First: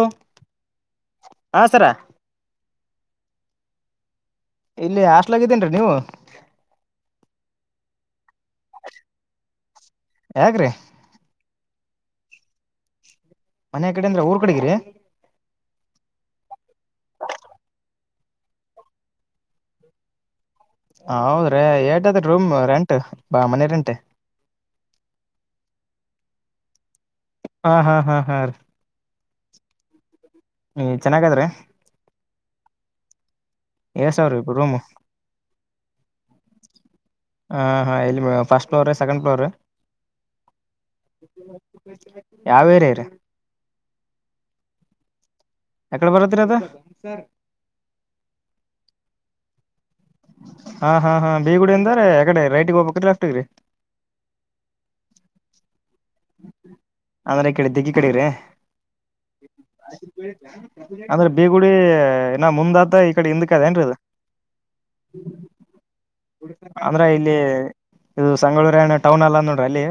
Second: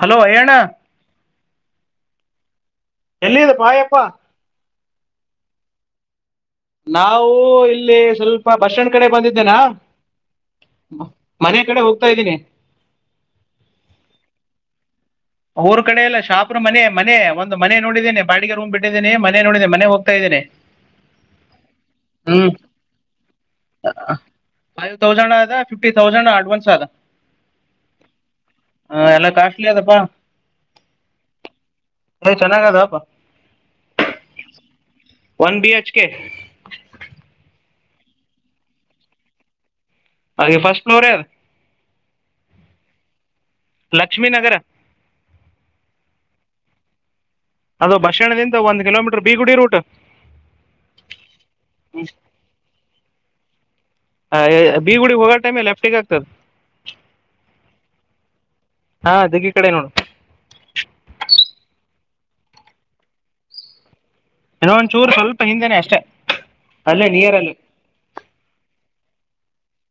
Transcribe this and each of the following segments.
Hello ಹೇಳ ಅಣ್ಣ ಹ ಸರ ಎಲ್ಲಿಿದೆ ಪಾಯಪ್ಪಾ ಇಲ್ಲಿ ಹಸ್ಲಗಿದ್ದೇನ್ರೀ ನೀವು ನಾವು ಇಲ್ಲಿ ಸ್ವಲ್ಪ ಬಸ್ಟ್ಯಾಂಡ್ ಕಡೆ ಬಂದಿದ್ದೇನಾ ಯಾಕ್ರೀ ಮ- ಮನೆ ಕಡೆ ಹೋಗ್ತಾ ಇದ್ದೀನಿ ಮನೆ ಕಡೆ ಅಂದ್ರೆ ಊರ್ ಕಡೆಗಿರಿ ಊರ್ ಕಡೆ ಎಲ್ಲ ಶಾಪ್ರ ಮನೆ ಮನೆ ಒಂದು ಮನೆ ನೋಡಿದ್ದೇನೆ ಬಾಡಿಗೆ ರೂಮ್ ಬಿಟ್ಟಿದ್ದೇನೆ ಮನೆ ನೋಡಿದ್ದನೆ ಮನೆ ಹೋಗ್ತಾ ಇದ್ದೇನೆ ಹೌದ್ರೀ ಎಟದೀ ರೂಮ್ ರೆಂಟ್ ಬ ಮನೆ ರೆಂಟ್ ಫಿಫ್ಟಿೌಸ್ ಅಡ್ವಾನ್ಸ್ ಅ ಹಾ ಹಾ ಹಾ ಹಾ ಎಲ್ಲ ಕಾಸ್ಟ್ಲಿ ಅದಪ್ಪಾ ಹೂ ಚೆನ್ನಾಗಾದ್ರೆ ಚೆನ್ನಾಗ ಅದಪ್ಪಾ ಎ ಸ ಅವ ಇಪು ರೂಮ ಒನ್ ಬಿ ಎಚ್ ಕೆ ಹಾ ಹಾ ಇಲ್ಲಿ ಫರ್ಸ್ಟ್ ಫ್ಲೋರ್ ಸೆಕೆಂಡ್ ಫ್ಲೋರ್ ಹಾಗೆ ಫಸ್ಟ್ ಫ್ಲೋರ್ ಯಾವ್ ಏರಿಯಾ ರಿ ಲಕ್ಷ್ಮೀ ನಗರ ಇಲ್ಲಿ ಬರ್ತತ್ರಿ ಅದ- ಅದು ಬಸ್ ಸ್ಟಂಡದಿಂದ ಒಂದಂದು ಕಿಲೋಮೀಟರ್ ಬೀಗುಡಿ ರೂಟ್ ಹಾ ಹಾ ಹಾ ಬೇಗುಡ ಅಂದಾರ ಯಗಡೆ ರೈಟ್ಗೆ ಹೋಗಬಕ ಲೆಫ್ಟಗ್ರಿ ಲೆಫ್ಟಿಗ ಅಮ್ರೆ ಕಡೆ ದಿಕ್ಕಿ ಕಡೆಗ್ರೀ ಹಾ ದಿಗ್ಗಿ ಕಡೆ ನೋಡು ಅಂದ್ರೆ ಬೀಗುಡಿ ನಾ ಮುಂದತ ಈ ಕಡೆ ಹಿಂದಕ ಅದ ಏನ್ರದ ಇ ಒಂಚೂರು ಸ್ವಲ್ಪ ಹಿಂದೆನೆ ಅಷ್ಟೇ ಅಂದ್ರ ಅಲ್ಲೇ ನಿಯರ್ ಇಲ್ಲಿ ಅಲ್ಲಿ ಇದು ಸಂಗಳೂರುಣ್ಣ ಟೌನ್ ಅಲ್ಲ ನೋಡ್ರಿ ಅಲ್ಲಿ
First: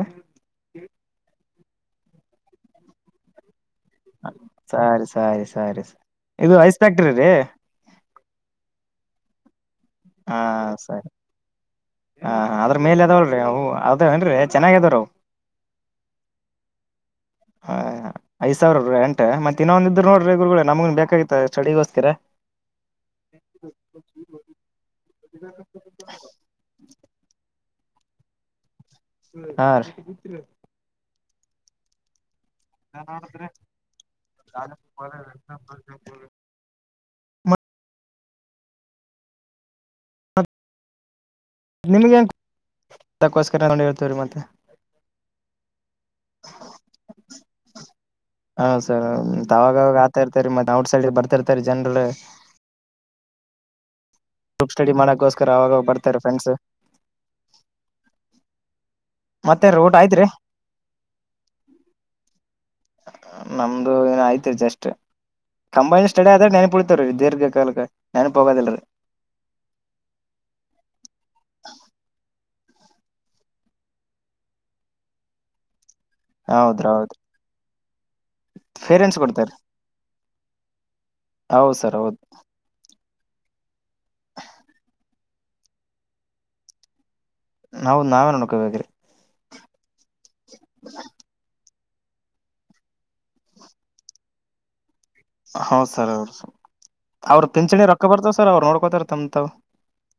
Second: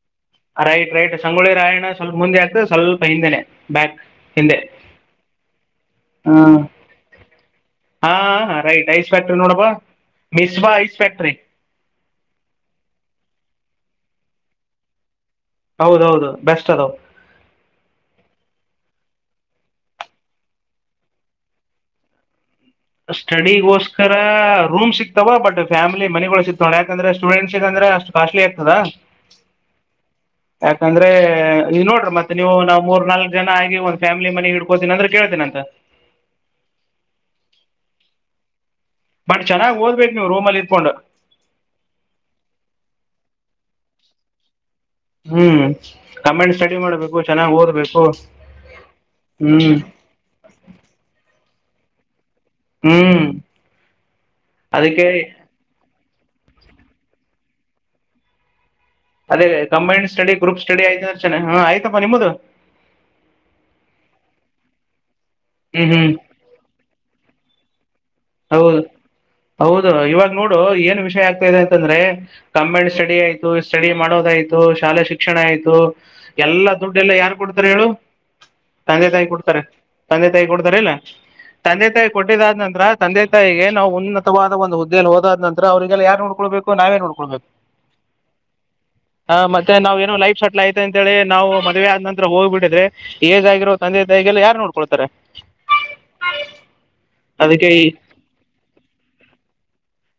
ರೈಟ್ ರೈಟ್ ಸಂಗೊಳ್ಳಿ ರಾಯಣ ಸ್ವಲ್ಪ ಮುಂದೆ ಆಗ್ತದೆ ಸ್ವಲ್ಪ ಹಿಂದೆನೆ ಬ್ಯಾಕ್ ಹಿಂದೆ ಸರಿ ಸರಿ ಸರಿ ಇದು ಐಸ್ ಕ್ಟ್ರ್ರೀ ಹಾ ರೈಟ್ ಐಸ್ ಫ್ಯಾಕ್ಟ್ರಿ ನೋಡಬಾ ಹಾ ಮಿಸ್ಬಾ ಐಸ್ ಸರಿ ಫ್ಯಾಕ್ಟ್ರಿ ಹ ಅದ್ರ ಮೇಲೆ ಅದಾವಳ್ರೀ ಹ ಅದ ಏನ್ ಚೆನ್ನಾಗ್ಯದಾವ್ರ ಹೌದೌದು ಬೆಸ್ಟ್ ಅದು ಹಾ ಐದ್ ಸಾವಿರ ಎ ಮ ಮತ್ತ ಇನ್ನೊಂದಿದ್ರರು ನೋಡ್ರಿ ಗ ನಮಗ ಬೇಕಾಗಿತ್ತ ಸ್ಟಿಗೋಸ್ಕರ ಸ್ಟಡಿಗೋಸ್ಕರ ರೂಮ್ ಸಿಗ್ತಾವ ಬಟ್ ಫ್ಯಾಮಿಲಿ ಮನೆಗಳ ಸಿಗ್ತಾವ ಕ್ರೆ ಸೂಡೆಂಸ್ಗ ಅ್ರ ಅಷ್ಟ ಕಾಸ್ಲಿ ಆಗ್ತದ ಹ ನೀ ನೋಡ್ರಿ ಮತ್ತ ನೀವು ನಾವ್ ಮೂರ್ ನಾಲ್ಕ್ ಜನ ಆಗಿ ಒಂದ್ ಫ್ಯಾಮಿಲಿ ಮನೆ ಹಿಡ್ಕೋತೀನಿ ಅಂದ್ರೆ ಕೇಳ್ತೀನಂತ ಬಟ್ ಚೆನ್ನಾಗ್ ಓದ್ಬೇಕೇು ನೀವವು ರೂಮ್ ಅಲ್ಲಿ ಇಕೊಂಡು ನಿಮ್ಗೆ ನ್ ಅದಕ್ಕೋಸ್ಕರ ತಗೊಂಡು ಹೇಳ್ತೇವ್ರೀ ಮತ್ತೆ [unintelligible] ಹ್ಮ್ ಕಮಿ ಸ್ಟಡಿ ಮಾಡ್ಬೇಕು ಚೆನ್ನಾಗ್ ಓದ್ಬೇಕು ಹಾ ಸರ್ ಮತ್ ಹ್ಮ್ ಅವಾಗಾಗ ಆತಾ ಇರ್ತರಿ ಮತ್ತೆ ಔಟ್ ಸೈಡ್ ಬರ್ತಾರ್ತಾರಿ ಜನ್ರು ಹ್ಮ್ ಗ್ರೂಪ್ ಸ್ಟಡಿ ಅದಕ್ಕೆ ಮಾಡಕೋಸ್ಕರ ಅವಾಗ ಬರ್ತಾರೆ ಫ್ರೆಂಡ್ಸ್ ಅದೇ ಮತ್ತೇನ್ರಿ ಊಟ ಕಂಬೈನ್ ಆಯ್ತ್ರಿ ಸ್ಟಡಿ ಗ್ರೂಪ್ ಸ್ಟಡಿ ಆಯ್ತ ಹಾ ಆಯ್ತಪ್ಪ ನಿಮ್ಮ್ದು ನಮ್ದು ಏನ ಆಯ್ತಿ ಜಸ್ಟ್ ಹ್ಮ್ ಕಂಬೈನ್ ಹ್ಮ್ ಸ್ಟಡಿ ಆದಾಗ ನನ್ ಪಳಿತಾರ ದೀರ್ಘ ಕಾಲಕ್ಕ ಹೌದು ಹೌದು ಇವಾಗ ನೋಡು ಏನ್ ವಿಷಯ ಆಗ್ತಾ ಇದೆ ಅಂತಂದ್ರೆ ಕ್ಮೆಂಟ್ ಸ್ಟಡಿ ಆಯ್ತು ಸ್ಟಡಿ ಮಾಡೋದಾಯ್ತು ಶಾಲಾ ಶಿಕ್ಷಣ ಆಯ್ತು ಎಲ್ಲ ಹೌದ್ರಿ ದುಡ್ಡು ಎಲ್ಲ ಹೌದ್ರಿ ಯಏನ್ ಕೊಡ್ತಾರೆ ಹೇಳು ತಂದೆ ಪೇರೆಂಟ್ಸ್ ತಾಯಿ ಕೊಡ್ತಾರೀ ಕೊಡ್ತಾರೆ ತಂದೆ ತಾಯಿ ಕೊಡ್ತಾರೆ ಇಲ್ಲ ಹೌದ್ ತಂದೆ ಸರ್ ತಾಯಿ ಹೌದ್ ಕೊಟ್ಟಿದಾದ್ ನಂತತ್ರ ತಂದೆ ತಾಯಿಗೆ ನಾವು ಉನ್ನತವಾದ ಒಂದು ಹುದ್ದೆಯಲ್ಲಿ ಹೋದಾದ ನಂತರ ಅವ್ರರಿಗೆಲ್ಲ ಯಾರು ನೋಡ್ಕೊಳ್ಬೇಕು ನಾವೇ ನೋಡ್ಕೊಳ್ಬೇಕು ನಾವವು ನಾವೇ ನೋಡ್ಕೊಬೇಕ್ರಿ ಹ ಮತ್ತೆ ನಾವ್ ಏನೋ ಲೈಫ್ ಸಟ್ಲ್ ಆಐತೆ ಅಂತ ಹೇಳ ನಾವುದ್ ಮದುವೆಯ ನಂತ್ರ ಹೋಗ್ಬಿದ್ರೆ ಏ್ಗರೋ [unintelligible] ತಂದೆ ತಾಗಿಲ್ಲ ಯಾರು ನೋಡ್ಕೊಳ್ತಾರೆ ಹೌ ಸರ್ ಅವ ಅವ್ರ ಅದಕ್ಕೆ ಈ ಪಿಂಚಣಿ ರೊಕ್ಕ ಬರ್ತವ್ ಸರ್ ಅವ್ರು ನೋಡ್ಕೋತಾರತಂತಾವ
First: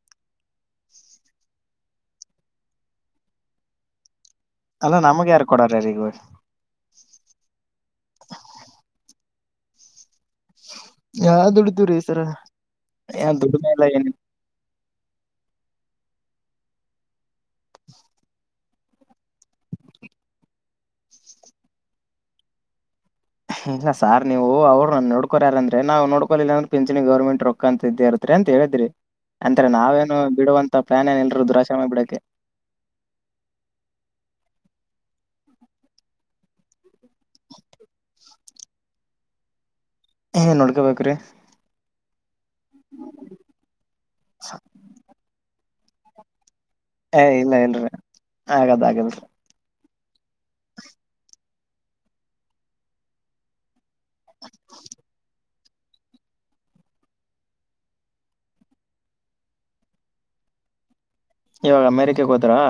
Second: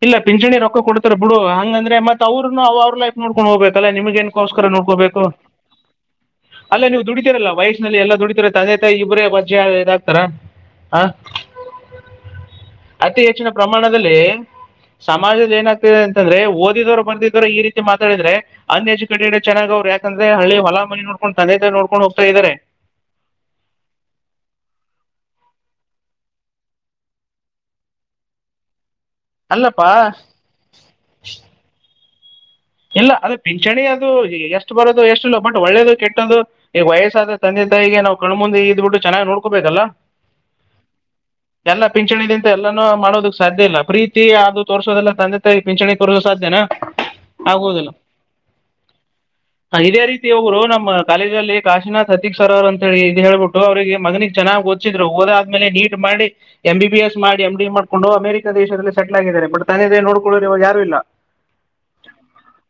ಇಲ್ಲ ಪಿಂಚಣಿ ರೊಕ್ಕ ಕೊಡ್ತಾರೆ ಬಿಡು ಹಂಗಂದ್ರೆ ಮತ್ ಅವರುನು ಅವ್ರ ಲೈ್ ನೋಡ್ಕೊಂಡ್ ಹೋಗಬೇಕಲ್ಲಾ ನಿಮ್ ಏನ್ ಅಕ್ಕೋಸ್ಕರ ಅಲ್ಲ ನೋಡ್ಕೋಬೇಕು ನಮಗ್ ಯಾರು ಕೊಡಾರ ಈಗ ಅಲ್ಲ ನೀವು ದುಡತಿರಲ್ಲ ವಯಸ್ಸನಲ್ಲಿ ಎಲ್ಲ ದುಡಿತೀರಲ್ಲ ತಂದೆ ತಾಯ ಇಬ್ಬರೇ ವಜ್ಯ ಹ ಯಾ ದುಡಿತೀವ್ರೀ ಸರ ಅತಿ ಏನ್ ಹೆಚ್ಚಿನ ದುಡಿಮೆ ಇಲ್ಲ ಏನ್ ಪ್ರಮಾಣದಲ್ಲಿ ಸಮಾಜದಲ್ಲಿ ಏನಾಗ್ತಿದೆ ಅಂತಂದ್ರೆ ಓದಿದವರು ಬರ್ದಿದ್ರರು ಈ ರೀತಿ ಮಾತಾಡಿದ್ರೆ ಅನ್ ಎಜುಕೇಟೆಡ್ ಚೆನ್ನಾಗ ಅವ್ ಯಾಕಂದ್ರೆ ಹಳ್ಳ ಹೊ ಮಿ ನೋಡ್ಕೊಂಡ ತಂದೆ ತಾಯಿ ನೋಡ್ಕೊಂಡ ಹೋಗತ ಇದ್ದಾರೆ [inaudible] ಇಲ್ಲ ಸಾರ್ ನೀವು ಅವ್ರರು ನೋಡ್ಕೋಾರಂದ್ರೆ ನಾವು ನೋಡ್ಕೋ ಇಲ್ಲಾಂದ ಪಿಂಚಣಿ ಗೌರ್ಮೆಂಟ್ ರೊಕ್ಕಕ ಅಂತ ಇದೇ ಇರತ್ ಅಂತ ಹೇಳಿದ್ರಿ ಅಂತರ ಅಲ್ಲಪ್ಪಾ ನಾವೇನು ಬಿಡುವಂತ ಪ್ಲಾನ್ ಏನ್ ಇಲ್ರರು ದುರಾಶ್ರಮ ಬಿಡಕ್ಕೆ. [inaudible] ಇಲ್ಲ ಅದ ಪಿಂಚಣಿ ಅದು ಎಷ್ಟು ಬರೋದು ಎಷ್ಟು ಇಲ್ಲ ಬಟ್ ಒಳ್ಳೇದು ಕೆಟ್ಟ್ದ ಈಗ ವಯಸ್ಸಾದ ತಂದೆ. ಈ ನವು ಕಣು ಮುಂದೆ ಇದಬ ಬಿಟ್ಟು ಚೆನ್ನ ನೋಡಬೇಕಲ್ಲ. ಹಏ ನೋಡ್ಕೋಬೇಕ್ರೀ. ಪಿಂಚಣಿ ದಿಂದ ಎಲ್ಲಾನೂ ಮಾಡೋದಕ್ ಸಾಧ್ಯ ಇಲ್ಲ ಪ್ರೀತಿ ಅದು ತೋರ್ಸೋದೆಲ್ಲ ತಂದೆ ತ ಪಿಂಚಣಿ ತೋರಿಸಸೋ ಸಾಧ್ಯನ. ಏ ಇಲ್ಲ ಏನ್ರರಿ ಹಾಗದ ಹಾಗೇನ್ರಿ. ಇದೇ ರೀತಿ ಒಬ್ರು ನಮ್ಮ ಕಾಲೇಜ ಅಲ್ಲಿ ಕಾಶಿನನಾಥ್ ಅತೀಕ್ ಸರ್ ಅವರು ಅಂತ ಹೇಳಿ ಇದು ಹೇಳ್ಬಿಟ್ಟು ಅವರಿಗೆ. ಮಗನಿಗೆ ಚನ್ನಾಗ ಓದ್ಸಿದ್ರು. ಮೇಲೆ ನೀಟ್ ಮಾಡಿ ಎಂ ಬಿ ಎಸ್ ಮಾಡಿ ಎಂ ಡಿ ಎ ಮಾಡ್ಕೊಂಡು ಅಮೆರಿಕಾ ದೇಶದಲ್ಲಿ ಸೆಟ್ಲ್ ಆಗಿದ್ದಾರೆ ಬಟ್ ತಂದ ನೋಡ್ಕೊಳ್ಳರು ಯಾರು ಇಲ್ಲ. ಇವಾಗ ಅಮೇರಿಕೆಗೆ ಹೋದ್ರಾ?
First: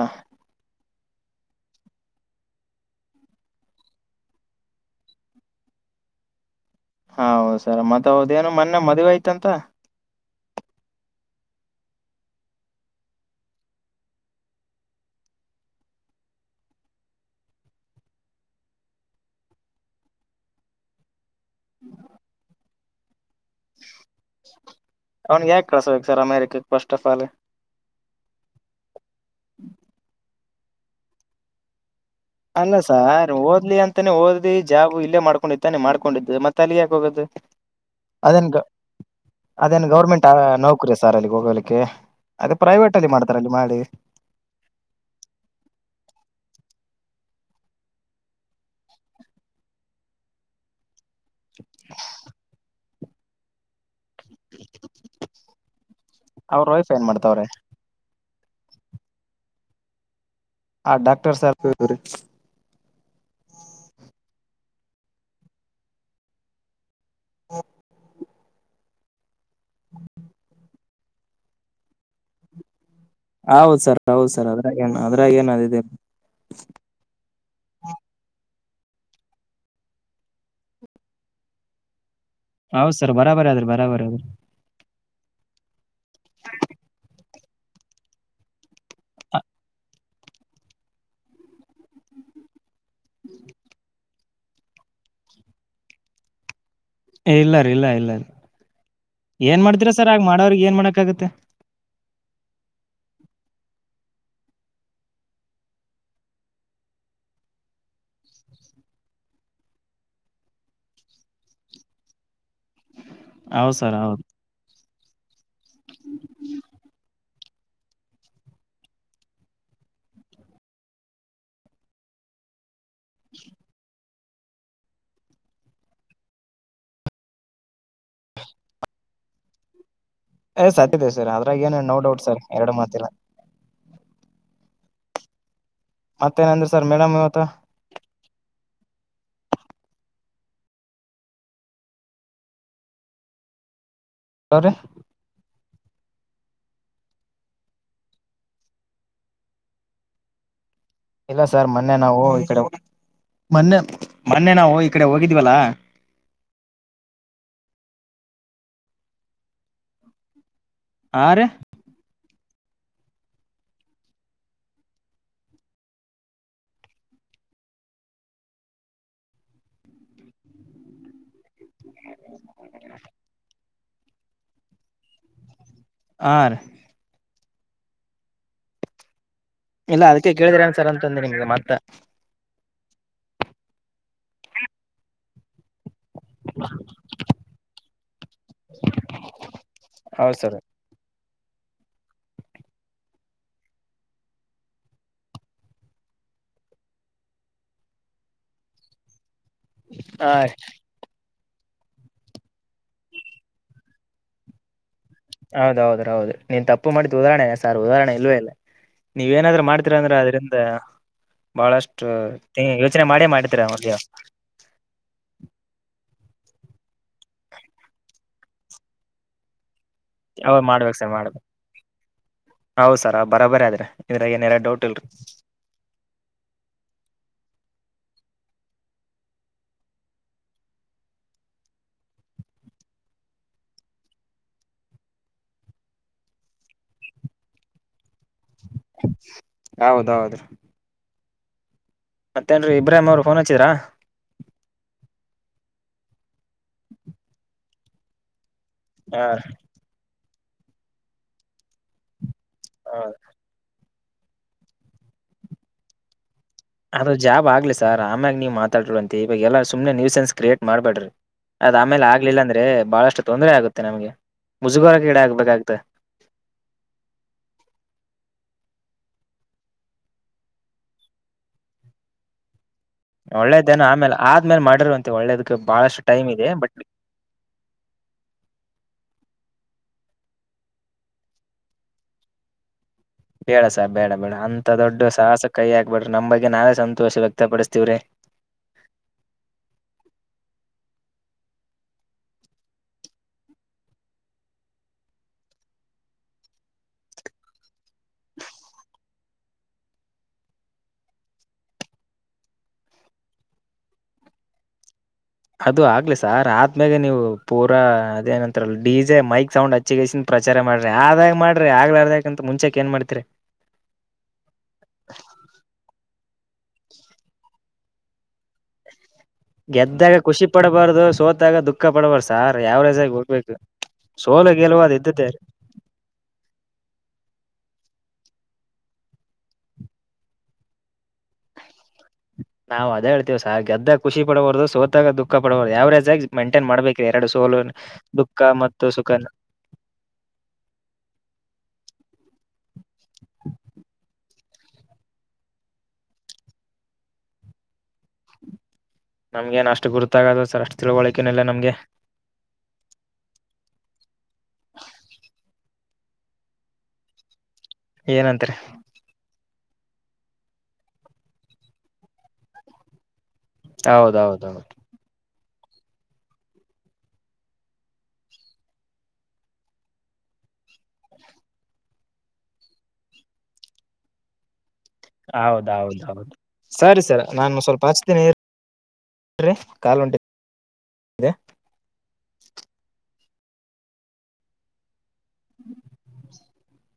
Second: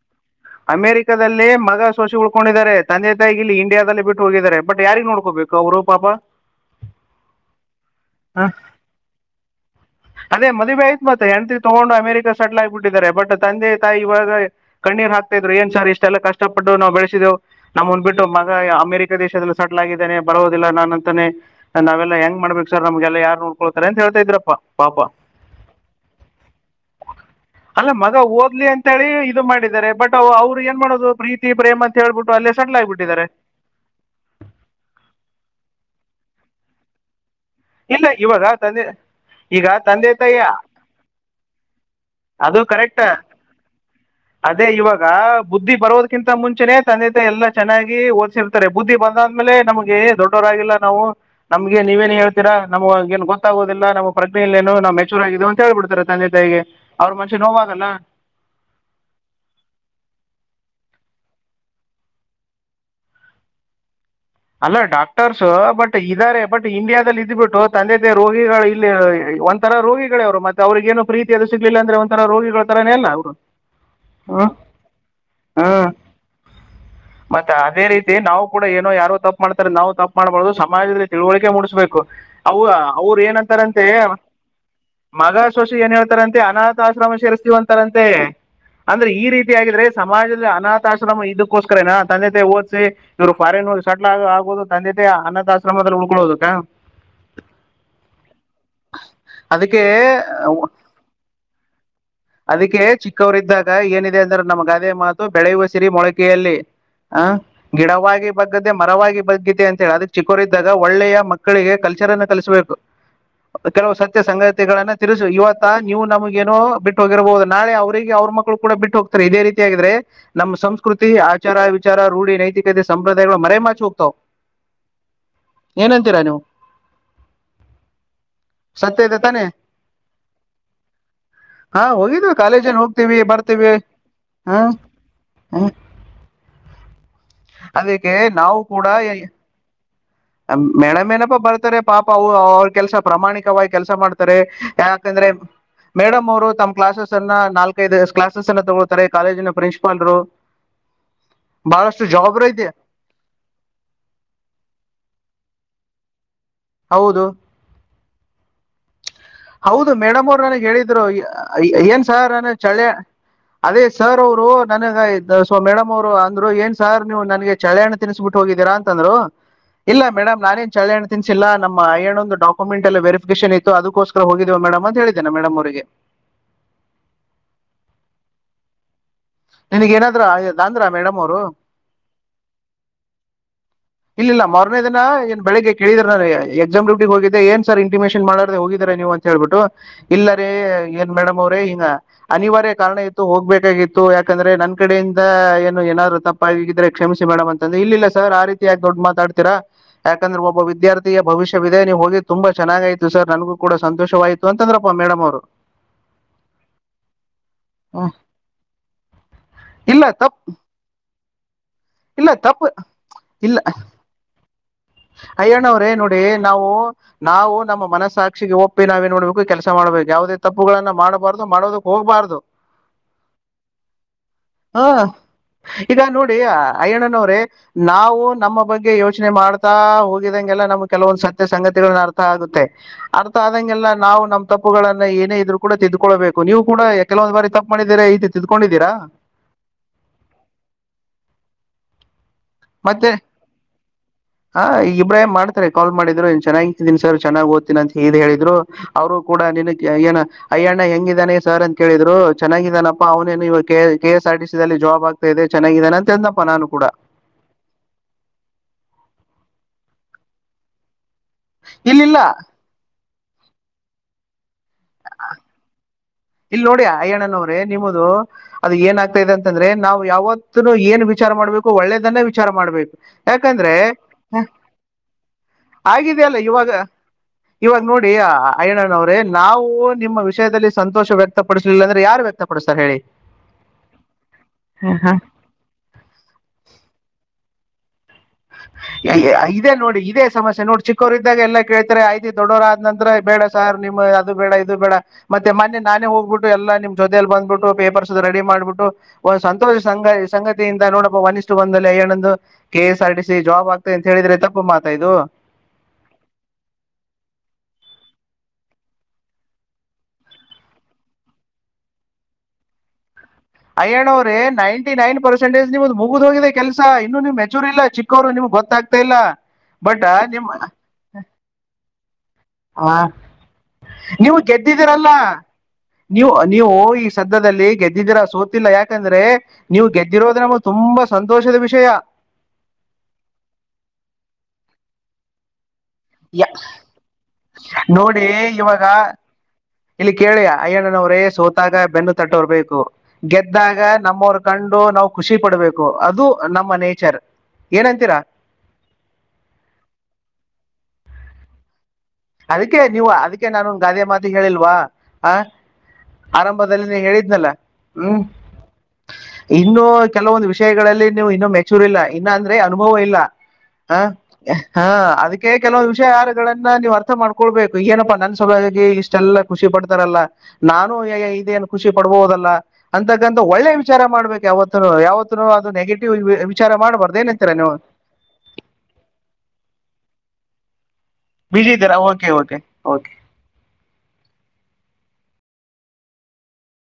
ಅಮೆರಿಕದಲ್ಲಿ ಮಗ ಶೋಷಿ ಉಳ್ಕೊಂಡಿದ್ದಾರೆ ತಂದೆ ತಾಯಿ ಇಲ್ಲಿ ಇಂಡಿಯಾದಲ್ಲಿ ಬಿಟ್ಟು ಹೋಗಿದ್ದಾರೆ ಬಟ್ ಯಾರಿಗೆ ನೋಡ್ಕೋಬೇಕು ಅವರು? ಹ ಪಾಪಾ. ಹೌದ ಸರ್ ಮತ್ತ ಹೌದೇನು ಮೊನ್ನೆ ಮದವೆ ಆಯ್ತಂತ. ಅದೇ ಮದುವೆ ಆಯತ್ತ್ತ ಹೆಣತಿ ತಗೊಂಡ ಅಮರಿಕ ಸೆಟಲ್ ಆಗ್ಬ ಬಿಟ್ಟಿದ್ದಾರೆ. ಬಟ್ ತಂದೆ ತಾಯಿ ಇವಾಗ ಕಣ್ಣೀರ್ ಹಾಕ್ತಾ ಇದ್ರು, ಏನ್ ಸರ್ ಇಷ್ಟೆಲ್ಲ ಕಷ್ಟಪಟ್ಟು ನಾವು ಬೆಳೆಸಿದೆೇವು ನಮ್ ಮುಂದ್ಬಿಟ್ಟು ಮಗ ಅಮೆರಿಕ ದೇಶದಲ್ಲಿ ಸಟಲ್ ಆಗಿದ್ದೇನೆ ಬರೋದಿಲ್ಲ ನಾನು ಅಂತಾನೆ ನಾವೆಲ್ಲ ಹೆಂಗ್ ಮಾಡ್ಬೇಕು ಸರ್ ನಮ್ಗೆಲ್ಲ ಯಾರು ನೋಡ್ಕೊಳ್ತಾರೆ. ತ ಹೇಳ್ತಾ ಇದ್ರಪ್ಪ. ಪಾಪ ಅವ್ನ ಯಾಕೆ ಕಳ್ಸಬೇಕು ಸರ್ ಅಮೇರಿಕಕ್ ಫಸ್ಟ್ ಆಫ್ ಆಲ್. ಅಂತ ಹೇಳಿ ಇದು ಮಾಡಿದ್ದಾರೆ ಬಟ್ ಅವ್ರು ಏನ್ ಮಾಡೋದು ಪ್ರೀತಿ ಪ್ರೇಮ ಹೇಳ್ಬಿಟ್ಟು ಅಲ್ಲೇ ಅಲ್ಲ ಸೆಟ್ಲ್ ಆಗ್ಬಿಟ್ಟಿದ್ದಾರೆ ಸಾರ್ ಓದ್ಲಿ ಅಂತಾನೇ ಒದ್ಲಿ ಜಾಬು ಇಲ್ಲೇ ಮಾಡ್ಕೊಂಡಿತ್ತಾನೆ ಮಾಡ್ಕೊಂಡಿದ್ದ ಮತ್ತೆ ತಲಿಯಾಕೋಗದು. ಇಲ್ಲ ಇವಾಗ ತಂದೆ. ಈಗ ಅದೇನು ತಂದೆ ಗೌರ್ಮೆಂಟ್ ತಾಯಿ ನೌಕರಿ ಸಾರ್ ಅಲ್ಲಿ ಹೋಗಲಿಕ್ಕೆ ಅದೇ ಅದು ಪ್ರೈವೇಟ್ ಕರೆಕ್ಟ್ ಅಲ್ಲಿ ಮಾಡ್ತಾರ ಅಲ್ಲಿ ಮಾಡಿ. ಅದೇ ಇವಾಗ ಬುದ್ಧಿ ಬರೋದ್ಕಿಂತ ಮುಂಚೆನನೆ ತಂದೆ ತ ಎಲ್ಲಾ ಚೆನ್ನಾಗಿ ಓದಸಿರ್ತಾರೆ ಬುದ್ಧಿ ಬಂದ ಅದಾದ್ಮೇಲೆ ನಮ್ಗೆ ದೊಡ್ಡವರಾಗಿಲ್ಲ ನಾವು ನಮ್ಗೆ ನೀವೇನ್ ಹೇಳ್ತೀರಾ ನಮ ಏನ್ ಗೊತ್ತಾಗೋದಿಲ್ಲ ನಮ್ಗೆ? ಪ್ರಜ್ನೆ ಇಲ್ಲೇನು ನಾ್ ಮೆಚೂರ್ ಆಗಿದೇವು ಅಂತ ಹೇಳ್ಬಿಡ್ತಾರೆ ತಂದೆ ತಾಯಿಗೆ ವೈಫ್ ಏನ್ ಅವ್ರ ಮನುಷಿ ಮಾಡ್ತಾವ್ರೆ ನೋವಾಗಲ್ಲ? ಆ ಡಾಕ್ಟರ್ ಸಾರ್. ಅಲ್ಲ ಡಾಕ್ಟರ್ಸ್ ಬಟ್ ಇದ್ದಾರೆ ಬಟ್ ಇಂಡಿಯಾದಲ್ಲಿ ಇದ್ ಬಿಟ್ಟು ತಂದೆ ತಾಯಿ ರೋಗಿಗಳ ಇಲ್ಲಿ ಒಂ ತರ ರೋಗಿಗಳ ಅವರು ಮತ್ತೆ ಅವ್ರಿಗೇನು ಪ್ರೀತಿಿಯ ಅದು ಸಿಗ್ಲಿಲ್ಲ ಅಂದ್ರೆ ಒಂರ ರೋಗಿಗಳ ತರ ಹೌದು ಸರ್ ಹೌದು ಸರ್ ಅದ್ರಾಗ ಅದ್ರಾಗ ನ ಅದಿದ್ದೇ ಹಾಂ ಮತ್ತೆ ಅದೇ ರೀತಿ ನಾವು ಕೂಡ ಏನೋ ಯಾರೋ ತಪ್ಪಪ್ ಮಾಡ್ತಾರೆ ನಾವು ತಪ್ಪ ಮಾಡ್ಬಾರದು ಸಮಾಜದಲ್ಲಿ ತಿಳುವಳಿಕೆ ಮೂಡಿಸ್ಬೇಕು. ಅ ಹೌದ್ ಸರ್ ಅವರು ಬರಾಬರಿ ಅದ್ರಿ ಏನಂತಾರಂತೆ ಬರಾಬರಿ ಅದ್ರಿ ಮಗ ಶೋಷಿ ಏನ್ ಹೇಳ್ತಾರಂತೆ, ಅನಾಥ ಆಶ್ರಮ ಸೇರಿಸ್ತೀವಂತಾರಂತೆ. ಅಂದ್ರೆ ಈ ರೀತಿ ಆಗಿದ್ರೆ ಸಮಾಜದಲ್ಲಿ ಅನಾಥಾಶ್ರಮ ಇದಕ್ಕೋಸ್ಕರೇನಾ? ತಂದೆ ತಾಯಿ ಓದಿಸಿ ಇವರು ಫಾರಿನ್ ಹೋಗಿ ಸೆಟ್ಲ ಆಗದು ತಂದೆ ತಾಯಿ ಅನಾಥ ಆಶ್ರಮದಲ್ಲಿ ಉಳ್ಕೊಳ್ಳೋದಕ್ಕಾ? ಇಲ್ಲಾರ ಇಲ್ಲ ಇಲ್ಲ ಏನ್ ಅದಕ್ಕೆ ಮಾಡ್ತರ ಸರ್ ಆಗ ಮಾಡೋರಗ್ ಏನ್ ಮಾಡಕ್ ಆಗತ್ತೆ. ಅದಕ್ಕೆ ಚಿಕ್ಕವರಿದ್ದಾಗ ಏನಿದೆ ಅಂದ್ರೆ, ನಮ್ಮ ಗಾದೆ ಮಾತು ಬೆಳೆಯುವ ಸಿರಿ ಮೊಳಕೆಯಲ್ಲಿ. ಹ ಗಿಡವ ಬಗ್ಗದ್ದು ಮರವಾಗಿ ಬಗ್ಗಿತೆ ಅಂತ ಹೇಳಿ ಅದಕ್ಕೆ ಚಿಕ್ಕೋರಿದ್ದಾಗ ಒಳ್ಳೆಯ ಮಕ್ಕಳಿಗೆ ಕಲ್ಚರ್ನ್ನ ಕಲಿಸಬೇಕು. ಹೌದ್ ಕೆಲವು ಸರ್ ಸತ್ಯ ಹೌದು ಸಂಗತಿಗಳನ್ನ. ತಿರುಸು ಇವತ್ತ ನೀವು ನಮಗೇನೋ ಬಿಟ್ಟು ಹೋಗಿರಬಹುದು ನಾಳೆ ಅವ್ರರಿಗೆ ಅವ್ರ ಮಕ್ಕಳು ಕೂಡ ಬಿಟ್ಟು ಹೋಗತಾರೆ ಇದೇ ರೀತಿಯಗ್ರೆ. ನಮ್ಮ ಸಂಸ್ಕೃತಿ ಆಚಾರ ವಿಚಾರ ರೂಢಿ ನೈತಿಕತೆ ಸಂಭಂಧಗಳು ಮರಮಚಿ ಹೋಗ್ತಾವ ಏನಂತೀರಾ ನೀವು? ಸತ್ಯ ಇದೆ ತಾನೇ? ಏ ಸತ್ಯದೆ ಸರ್ ಅದ್ರಾಗ ಏನ ಹಾ ನೋ ಡೌಟ್ ಹೋಗಿದ್ವಿ ಸರ್ ಎರಡು ಕಾಲೇಜನ್ ಮಾತಿಲ್ಲ ಹೋಗ್ತೀವಿ ಬರ್ತೀವಿ. ಹಾ ಹ. ಮತ್ತೇನಂದ್ರೆ ಸರ್ ಮೇಡಮ್ ಇವತ್ತ. ಅದಕ್ಕೆ ನಾವು ಕೂಡ ಎ ಮೇಡಂಮ್ಪಾ ಬರ್ತಾರೆ ಪಾಪ ಅವ್ರ ಕೆಲ್ಸ ಪ್ರಾಮಾಣಿಕವಾಗಿ ಕೆಲ್ಸ ಮಾಡ್ತಾರೆ ಅವ್ರಿ ಯಾಕಂದ್ರೆ ಮೇಡಮ್ ಅವರು ತಮ್ಮ್ ಕ್ಲಾಸಸ್ ಅನ್ನ ನಾಲ್ಕೈದು ಕ್ಲಾಸಸ್ ಅನ್ನ ತಗೊಳ್ತಾರೆ ಕಾಲೇಜಿನ ಪ್ರಿನ್ಸಿಪಾಲ್ರು. ಇಲ್ಲ ಸರ್ ಮೊನ್ನೆ ಬಹಳಷ್ಟು ನಾವು ಜವಾಬ್ದಾರಿ ಈಡೆ ಇದೆ ಮೊನ್ನೆ ಮೊನ್ನೆ ನಾವು ಈಡೆ ಹೋಗಿ ಹವಲ್ಲಾ ಹೌದು ಹೌದು ಮೇಡಮ್ ಅವರು ನನಗ್ ಹೇಳಿದ್ರು ಹಾ ರೀ ಏನ್ ಸಾರ್ ನನ ಚಳ್ಳೆ ಅದೇ ಸರ್ ಅವರು ನನಗ ಸೊ ಮೇಡಮ್ ಅವರು ಅಂದ್ರು ಏನ್ ಸಾರ್ ನೀವು ನನ್ಗೆ ಚಳೆಯಾಣ ತಿನ್ಿಸಬಿಟ್ಟು ಹೋಗಿದ್ದೀರಾ ಅಂತಂದ್ರು ಇಲ್ಲ ಮೇಡಮ್ ನಾನೇನ್ ಚಳ್ಳೇಹಣ್ಣು ತಿನ್ಿಲ್ಲ ನಮ್ಮ ಮಾಯಣ್ಣದು ಡಾಕ್ಯುಮೆಂಟ್ಸ್ ಎಲ್ಲ ವೆರಿಫಿಕೇಶನ್ ಇತ್ತು ಅದಕ್ಕಸ್ಕ ಹೋಗಿದೀ ಮೇಡಮ ಅಂತ ಹೇಳಿದ್ದನೆ ಮೇಡಮ ಅವರಿಗೆ ಆ ನಿನಗ ಇಲ್ಲ ಅದಕ್ಕೆ ಏನಾದ್ರದ ಕೇಳಿದ್ರ ಅಂದ್ರ ಸರ್ ಮೇಡಮ್ ಅಂತಂದೆ ಅವರು ನಿಮ್ಗೆ ಮತ್ತ ಇಲ್ಲಲ್ಲ ಮಾರನೇ ದಿನ ಏನ್ ಬೆಳಿಗ್ಗೆ ಕೇಳಿದ್ರ ನಾನ ಎಕ್ಸಾಮ್ ಹೋಗಿದ್ದೆ ಏನ್ ಸರ್ ಇಂಟಿಮೇಷನ್ ಮಾಡ್ದೆ ಹೋಗಿದಿರ ನೀವು ಅಂತ ಹೇಳ್ಬಿಟ್ಟು ಹೌದ್ ಇಲ್ಲರೆ ಸರ್ ಏನ್ ಮೇಡಮ್ ಅವ್ರೇ ಹಗ ಅನಿವಾರ್ಯ ಕಾರಣ ಇತ್ತು ಹೋಗ್ಬೇಕಾಗಿತ್ತು ಯಾಕಂದ್ರೆ ನನ್ ಕಡೆಯಿಂದ ಏನು ಏನಾದ್ೂ ತಪ್ಪಗಿದೆ ಕ್ಷಮಿಸಿ ಮೇಡಮ ಅಂತ್ರೆ ಇಲ್ಲ ಸರ್ ಆ ರೀತಿ ಯೆ ದೊಡ್ ಮಾತಾಡ್ತಾರೆ ಹಾ ಯಾಕಂದ್ರೆ ಒಬ್ಬ ವಿದ್ಯಾರ್ಥಿಯ ಭವಿಷ್ಯ ಇದೆ ನೀವು ಹೋಗಿ ತುಂಬಾ ಚೆನ್ನಾಗಾಯ್ತು ಸರ್ ನನ್ಗೂ ಕೂಡ ಸಂತೋಷವಾಯಿತು ಅಂತಂದ್ರೆ ಹೌದ ಹೌದ ಹೌದು ನೀನ್ ತಪ್ಪು ಮಾಡಿದ್ದು ಉದಾಹರಣೆ ಸಾರ್ ಉದಾಹರಣೆ ಇಲ್ವೇ ಇಲ್ಲ ನೀವ ಏನಾದ್ರರು ಮಾಡ್ತಿೀರ ಇಲ್ಲ ಅಂದ್ರೆ ತಪ್ಪು ಅದ್ರಿಂದ ಬಹಳಷ್ಟು ಇಲ್ಲ ತಪ್ಪು ಯೋಚನೆ ಮಾಡೇ ಇಲ್ಲ ಮಾಡ್ತೀರಾ ಅವ ಅಯ್ಯಣ್ಣ ಅವ್ರೇ ನೋಡಿ ನಾವು ನಾವು ನಮ್ಮ ಮನಸ್ಸಾಕ್ಷಿಗೆ ಒಪ್ಪಿ ನಾವೇನ್ ನೋಡ್ಬೇಕು ಕೆಲಸ ಮಾಡ್ಬೇಕು ಯಾಾವದೇ ತಪ್ಪುಗಳನ್ನ ಮಾಡ್ಬೇಕಕ್ ಸರ್ ಮಾಡ್ಬೇಕು ಮಾಡಬಾರ್ದು ಮಾಡೋದಕ್ ಹೋಗ್ಬಾರ್ದು ಹೌದ್ ಸರ್ ಬರಾಬರಿ ಆದ್ರ ಇದ್ರಾಗ ಏನಾರ ಡೌಟ್ ಹಾ ಇಲ್ರಿ ಈಗ ನೋಡಿ ಅಯ್ಯಣ್ಣನವ್ರೇ ನಾವು ನಮ್ಮ ಬಗ್ಗೆ ಯೋಚನೆ ಮಾಡ್ತ ಹೋಗಿದಂಗೆಲ್ಲ ನಮ್ಗೆ ಕೆಲವೊಂದು ಸತ್ಯ ಸಂಗತಿಗಳನ್ನ ಅರ್ಥ ಆಗುತ್ತೆ ಅರ್ಥ ಆದಂಗೆಲ್ಲ ನಾವು ನಮ್ ತಪ್ಪ ನ್ನ ಏನೇ ಇದ್ರು ಕೂಡ ತೆಗೆ್ಕೊಳ್ಬೇಕು ನೀವು ಕೂಡ ಕೆಲವೊ್ ಬಾರಿ ತಪ್ಪ ಮಾಡಿದೀರ ತಿದ್ಕೊಂಡಿದ್ದೀರಾ ಹೌದೌದು ಮತ್ತೇನ್ರಿ ಇಬ್ರಾಹಿಂ ಮತ್ತೆ ಅವ್ರು ಫೋನ್ ಹಚ್ಚಿದ್ರಾ ಹ ಈಗ ಇಬ್ರಾಹ ಮಾಡ ಮಾಡ್ತಾರೆ ಕಾಲ್ ಮಾಡಿದ್ರು ಚೆನ್ನಾಗಿಂತೀಿನಿ ಸರ್ ಚನ್ನಾಗ್ ಓ್ತೀನಿ ಅಂತ ಹೇಳ ಹೇಳಿದ್ರು ಅವರು ಹಾ ಕೂಡ ನಿಿನ ಏನ ಅಯ್ಯಣ್ಣ ಹೆಂಗಿದ್ದಾನೆ ಸರ್ ಅಂತ ಕೇಳಿದ್ರು ಚೆನ್ನಾಗಿದ್ದಾನಪ್ಪಾ ಅವನೇನು ಇವ K S R T silly job ಆಗ್ತಾದೆ ಚೆನ್ನಾಗಾನ ಅಂತ ನಾನು ಕೂಡ ಆದ್ರ ಜಾಬ್ ಆಗ್ಲಿ ಸರ್ ಆಮ್ಯಾಗಿ ನೀವು ಮಾತಾಡ್ರಿ ಅಂತ ಇವಾಗ ಎಲ್ಲ ಸುಮ್ಮನೆ ನ್ೂ ಸೆನ್ಸ್ ಕ್ರಿಯೇಟ್ ಮಾಡಬ್ಯಾಡ್ರಿ ಅದ ಆಮೇಲೆ ಇಲ್ಲಿಲ್ಲ ಆಗ್ಲಿಲ್ಲ ಅಂದ್ರೆ ಬಹಳಷ್ಟು ತೊಂದರೆ ಆಗುತ್ತೆ ನಮ್ಗೆ ಮುಜುಗೋರ ಗಿಡ ಆಗ್ಬೇಕಾಗ್ತ ಇಲ್ ನೋಡಿಯ ಅಯ್ಯಣ್ಣನವ್ರೆ ನಿಮ್ಮದು ಅದು ಏನ್ ಆಗ್ತಾ ಇದೆ ಅಂತಂದ್ರೆ ನಾವು ಯಾವತ್ತನು ಏನ್ ವಿಚಾರ ವಿಚಾರ ಮಾಡ್ಬೇಕು ಒಳ್ಳೇದನ್ನೇ ವಿಚಾರ ಮಾಡ್ಬೇಕು ಯಾಕಂದ್ರೆ ಒಳ್ಳೇದೇನು ಆಮೇಲೆ ಆದ್ಮೇಲೆ ಮಾಡಿರ ಅಂತೆ ಒಳ್ಳೇದಕ್ ಬಹಳಷ್ಟು ಆಗಿದೆ ಟೈಮ್ ಅಲ್ಲ ಇದೆ ಇವಾಗ ಬಟ್ ಇವಾಗ ನೋಡಿ ಅಯಣ್ಣನವ್ರೇನ್ ನಾವು ನಿಮ್ಮ ವಿಷಯದಲ್ಲಿ ಸಂತೋಷ ವ್ಯಕ್ತಪಡಿಸಲಿಲ್ಲ ಅಂದ್ರೆ ಯಾರು ವ್ಯಕ್ತಪಡಿಸ್ತಾರೆ ಹೇಳಿ ಬೇಡ ಸ ಬೇಡ ಬೇಡ ಅಂತ ಹಾ ದೊಡ್ಡ ಸಾಹಸ ಕೈ ಹಾಕ್ಬಿಡ್ರ ನಮ್ಗ್ಗೆ ನಾವೇ ಸಂತೋಷ ಇ ವಕ್ತಪಡಿಸ್ತೀವ್ರಿ ಇದೇ ನೋಡಿ ಇದೇ ಸಮಸ್ಯೆ ನೋಡಿ ಚಿಕ್ಕೋರು ಇದ್ದಾಗ ಎಲ್ಲ ಕೇಳ್ತಿರಾ ಆಯ್ತಿ ದೊಡ್ಡೋರ ಆದ ನಂತ್ರ ಬೇಡ ಸರ್ ನಿಮ್ ಅದು ಬೇಡ ಇದು ಬೇಡ ಮತ್ತೆ ಮೊೆ ನಾನೇ ಹೋಗ್ಬಿಟ್ಟು ಎಲ್ಲ ನಿಮ್ ಜೊತಲಿ ಬಂದ್ಬಿಟ್ಟು ಪೇಪರ್ಸ್ ರೆಡಿ ಮಾಡ್ಬಿಟ್ಟು ಒಂದು ಸಂತೋಷ ಸಂಗ ಸಂಗತಿಯಿಂದ ನೋಡಪ್ಪ ಒಂದಿಷ್ಟು ಬಂದಲ್ಲ ಏನೊಂದು K S R T job ಆಗ್ತ ಅಂತ ಹೇಳಿದ್ರೆ ತಪ್ಪ ಮಾತಾಾಯ್ು ಅದು ಆಗ್ಲಿ ಸರ್ ಆದ್ಮ್ಯೆ ನೀವು ಪೂರಾ ಅದೇನಂತತ್ರ ಡಿಜೆ ಮೈಕ್ ಸೌಂಡ್ ಹಚ್ಚಿಗಸ ಪ್ರಚಾರ ಮಾಡ್ರಿ ಆದಾಗ್ ಮಾಡ್ರಿ ಆಗ್ಲ ಅರ್ದಕಂತ ಮುಚೆ ಏನ್ ಮಾಡ್ತಿೀರಿ ಅಯ್ಯಣ್ಣವ್ರೆ ನೈಂಟಿ ನೈನ್ ಪರ್ಸೆಂಟೇಜ್ ನಿಮ್ದು ಚಿಕ್ಕವ್ರು ನಿಮ್ಗೆ ಗೊತ್ತಾಗ್ತಾ ಇಲ್ಲ ಬಟ್ ಗೆದ್ದಾಗ ಖುಷಿ ನಿಮ್ಮ ಪಡಬಾರ್ದು ಸೋತಾಗ ದುಃಖ ಪಡಬಾರದು ಸಾರ್ ಯಾವ ಆ, ರೇಜಾಗಿ ಹೋಗ್ಬೇಕು ನೀವು ಸೋಲ ಗೆಲುವಾದ ಗೆದ್ದಿದ್ದೀರಲ್ಲ ಇದ್ದ್ದೇಾರ ನೀವು ನೀವು ಈ ಸದ್ಯದಲ್ಲಿ ಗೆದ್ದ ಗೆದ್ದಿದ್ದೀರಾ ಸೋತಿಿಲ್ಲ ಯಾಕಂದ್ರೆ ನೀವು ಗೆದ್ದಿರೋದ್ರ ನಮ ತುಂಬಾ ಸಂತೋಷದ ವಿಷಯ ನಾವವು ಅದೇ ಹಳ್ತೀವಿ ಸ ಗೆದ್ದಾಗ ಖುಷಿ ಪಡಬಾರ್ದು ಸೋತಾಗ ದುಃಖ ಪಡಬಾರ್ದ ಯಾವ್ರ ಎಸ ಮೈಂಟೈನ್ ಮಾಡ್ಬೇಕ್ರಿ ಎರಡು ಸೋಲು ನೋಡಿ ದುಃಖ ಇವಾಗ ಮತ್ತು ಸುಖನ ಇಲ್ಲಿ ಕೇಳಿಯ ಅಯ್ಯಣ್ಣನವರೇ ಸೋತಾಗ ಬೆನ್ನು ತಟ್ಟೋರ್ ಬೇಕು ಗೆದ್ದಾಗ ನಮ್ಮವರು ಕಂಡು ನಾವು ಖುಷಿ ಪಡ್ಬೇಕು ಅದು ನಮ್ಮ ನೇಚರ್ ಏನಂತೀರಾ ನಮ್ಗೆ ಏನ ಅಷ್ಟು ಗುತಾಗದು ಸರ್ ಅಷ್ಟು ತಿಳ್ಕೊಳಕ್ಕೇನ ಇಲ್ಲ ನಮ್ಗೆ ಅದಕ್ಕೆ ನೀವು ಅದಕ್ಕೆ ನಾನುಂದು ಗಾದೆ ಮಾತು ಹೇಳಿಲ್ವಾ ಆ ಆರಂಭದಲ್ಲಿ ನೀ ಹೇಳಿದ್ನಲ್ಲ ಹ್ಮ್ ಏನಂತರಿ ಇನ್ನು ಕೆಲವೊಂದು ವಿಷಯಗಳಲ್ಲಿ ನೀವು ಇನ್ನುೂ ಮೆಚೂರ್ ಇಲ್ಲ ಇನ್ನ ಅಂದ್ರೆ ಅನುಭವ ಇಲ್ಲ ಹ ಹೌದೌದೌದು ಹಾ ಅದಕ್ಕೆ ಕೆಲವೊಂದು ವಿಷಯಾರಗಳನ್ನ ನೀವ್ ಅರ್ಥ ಮಾಡ್ಕೊಳ್ಬೇಕು ಏನಪ್ಪಾ ನನ್ನ ಸಭಾಗಿ ಇಷ್ಟೆಲ್ಲಾ ಖುಷಿ ಪಡ್ತಾರಲ್ಲಾ ನಾನು ಇದೇಏನ್ ಖುಷಿ ಪಡ ಬಹುದಲ್ಲ ಅಂತಕ್ಕಂಥ ಒಳ್ಳೆ ವಿಚಾರ ಮಾಡ್ಬೇಕು ಯಾವತ್ತು ಯಾವತ್ನು ಅದು ನೆಗೆಟಿವ್ ಹೌದೌದೌದು ವಿಚಾರ ಸರಿ ಮಾಡ್ಬಾರ್ದು ಸರ್ ಏನ್ಂತೀರಾ ನಾನು ನೀವು ಸ್ವಲ್ಪ ಹಚ್ತೀನಿ ಕಾಲ್ ಉಂಟ ಬಜ ತರ ಓಕೆ ಓಕೆ ಓಕ [inaudible]